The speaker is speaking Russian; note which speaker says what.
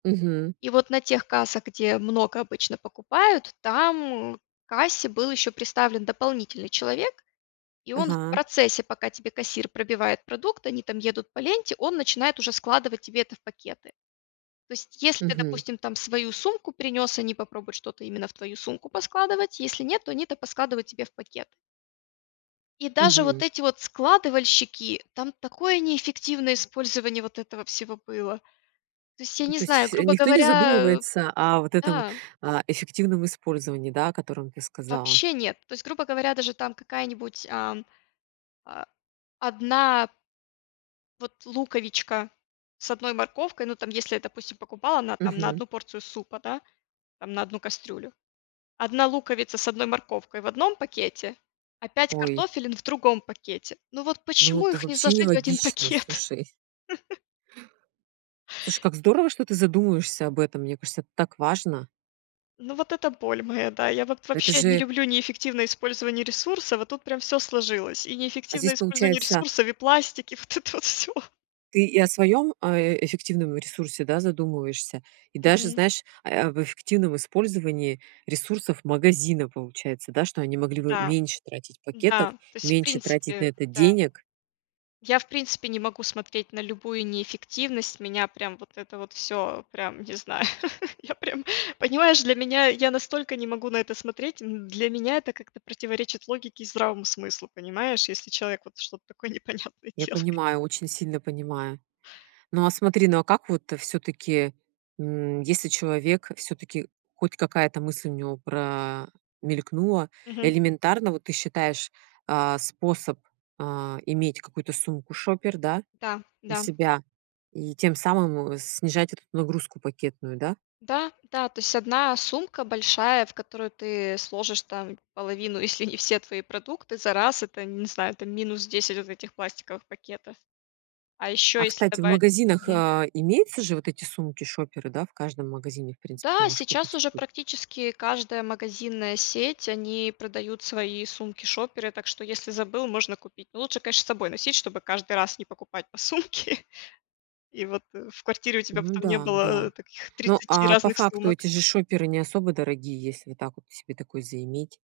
Speaker 1: Мгм.
Speaker 2: И вот на тех кассах, где много обычно покупают, там к кассе был ещё приставлен дополнительный человек, и он в
Speaker 1: Ага.
Speaker 2: процессе, пока тебе кассир пробивает продукт, они там едут по ленте, он начинает уже складывать тебе это в пакеты. То есть, если ты,
Speaker 1: Мгм.
Speaker 2: допустим, там свою сумку принёс, они попробуют что-то именно в твою сумку поскладывать, если нет, то они это поскладывают тебе в пакет. И даже вот
Speaker 1: Мгм.
Speaker 2: эти вот складывальщики, там такое неэффективное использование вот этого всего было. То есть я
Speaker 1: Ну,
Speaker 2: не
Speaker 1: то есть
Speaker 2: знаю,
Speaker 1: фсь
Speaker 2: грубо
Speaker 1: никто не
Speaker 2: говоря, э,
Speaker 1: задумывается о вот этом,
Speaker 2: да.
Speaker 1: а, эффективном использовании, да, о котором ты сказала?
Speaker 2: Вообще нет. То есть, грубо говоря, даже там какая-нибудь, ам, а 1 вот луковичка с 1 морковкой, ну, там, если я, допустим, покупала на там на
Speaker 1: Мгм.
Speaker 2: 1 порцию супа, да, там, на 1 кастрюлю, 1 луковица с 1 морковкой в 1 пакете, а 5
Speaker 1: Ой.
Speaker 2: картофелин в другом пакете. Ну, вот
Speaker 1: Ну,
Speaker 2: почему
Speaker 1: это
Speaker 2: их не
Speaker 1: вообще
Speaker 2: сложить в 1
Speaker 1: нелогично,
Speaker 2: пакет?
Speaker 1: слушай. Слушай, как здорово, что ты задумываешься об этом. Мне кажется, это так важно.
Speaker 2: Ну, вот это боль моя, да, я вот
Speaker 1: Это
Speaker 2: вообще не
Speaker 1: же
Speaker 2: люблю неэффективное использование ресурсов, а тут прям всё сложилось: и
Speaker 1: А
Speaker 2: неэффективное
Speaker 1: здесь
Speaker 2: использование
Speaker 1: получается
Speaker 2: ресурсов, и пластик, и вот это вот всё.
Speaker 1: Ты и о своём, а, эффективном ресурсе, да, задумываешься, и даже,
Speaker 2: Мгм.
Speaker 1: знаешь, а, э, об эффективном использовании ресурсов магазина, получается, да, что они могли бы
Speaker 2: Да.
Speaker 1: меньше тратить
Speaker 2: Да,
Speaker 1: пакетов,
Speaker 2: то есть, в
Speaker 1: меньше тратить на
Speaker 2: принципе,
Speaker 1: это
Speaker 2: да.
Speaker 1: денег.
Speaker 2: Я, в принципе, не могу смотреть на любую неэффективность. Меня прям вот это вот всё прям, не знаю, я прям понимаешь, для меня я настолько не могу на это смотреть, м, для меня это как-то противоречит логике и здравому смыслу, понимаешь, если человек вот что-то такое непонятное
Speaker 1: Я
Speaker 2: делает.
Speaker 1: понимаю, очень сильно понимаю. Ну, а смотри, ну, а как вот всё-таки, м, если человек, всё-таки хоть какая-то мысль у него про мелькнула,
Speaker 2: Мгм.
Speaker 1: элементарно, вот ты считаешь, а, способ, а, иметь какую-то сумку-шопер, да,
Speaker 2: Да,
Speaker 1: у
Speaker 2: да.
Speaker 1: себя? И тем самым, э, снижать эту нагрузку пакетную, да?
Speaker 2: Да, да, то есть 1 сумка большая, в которую ты сложишь там половину, если не все твои продукты за раз, это, не знаю, это минус 10 вот этих пластиковых пакетов. А ещё
Speaker 1: А,
Speaker 2: если
Speaker 1: кстати, в
Speaker 2: добавить
Speaker 1: магазинах,
Speaker 2: мгм.
Speaker 1: а, имеются же вот эти сумки-шоперы, да? В каждом магазине, в принципе, ты
Speaker 2: М-да,
Speaker 1: можешь
Speaker 2: сейчас
Speaker 1: купить
Speaker 2: уже
Speaker 1: ку
Speaker 2: практически каждая магазинная сеть- они продают свои сумки-шоперы, так что, если забыл, можно купить. Ну, лучше, конечно, с собой носить, чтобы каждый раз не покупать по сумке, и вот, э, в квартире у тебя
Speaker 1: Ну
Speaker 2: потом не
Speaker 1: да,
Speaker 2: было,
Speaker 1: да.
Speaker 2: э, таких
Speaker 1: Ну,
Speaker 2: 30
Speaker 1: а по
Speaker 2: разных
Speaker 1: факту
Speaker 2: сумок.
Speaker 1: эти же шоперы не особо дорогие, если вот так вот себе такой заиметь.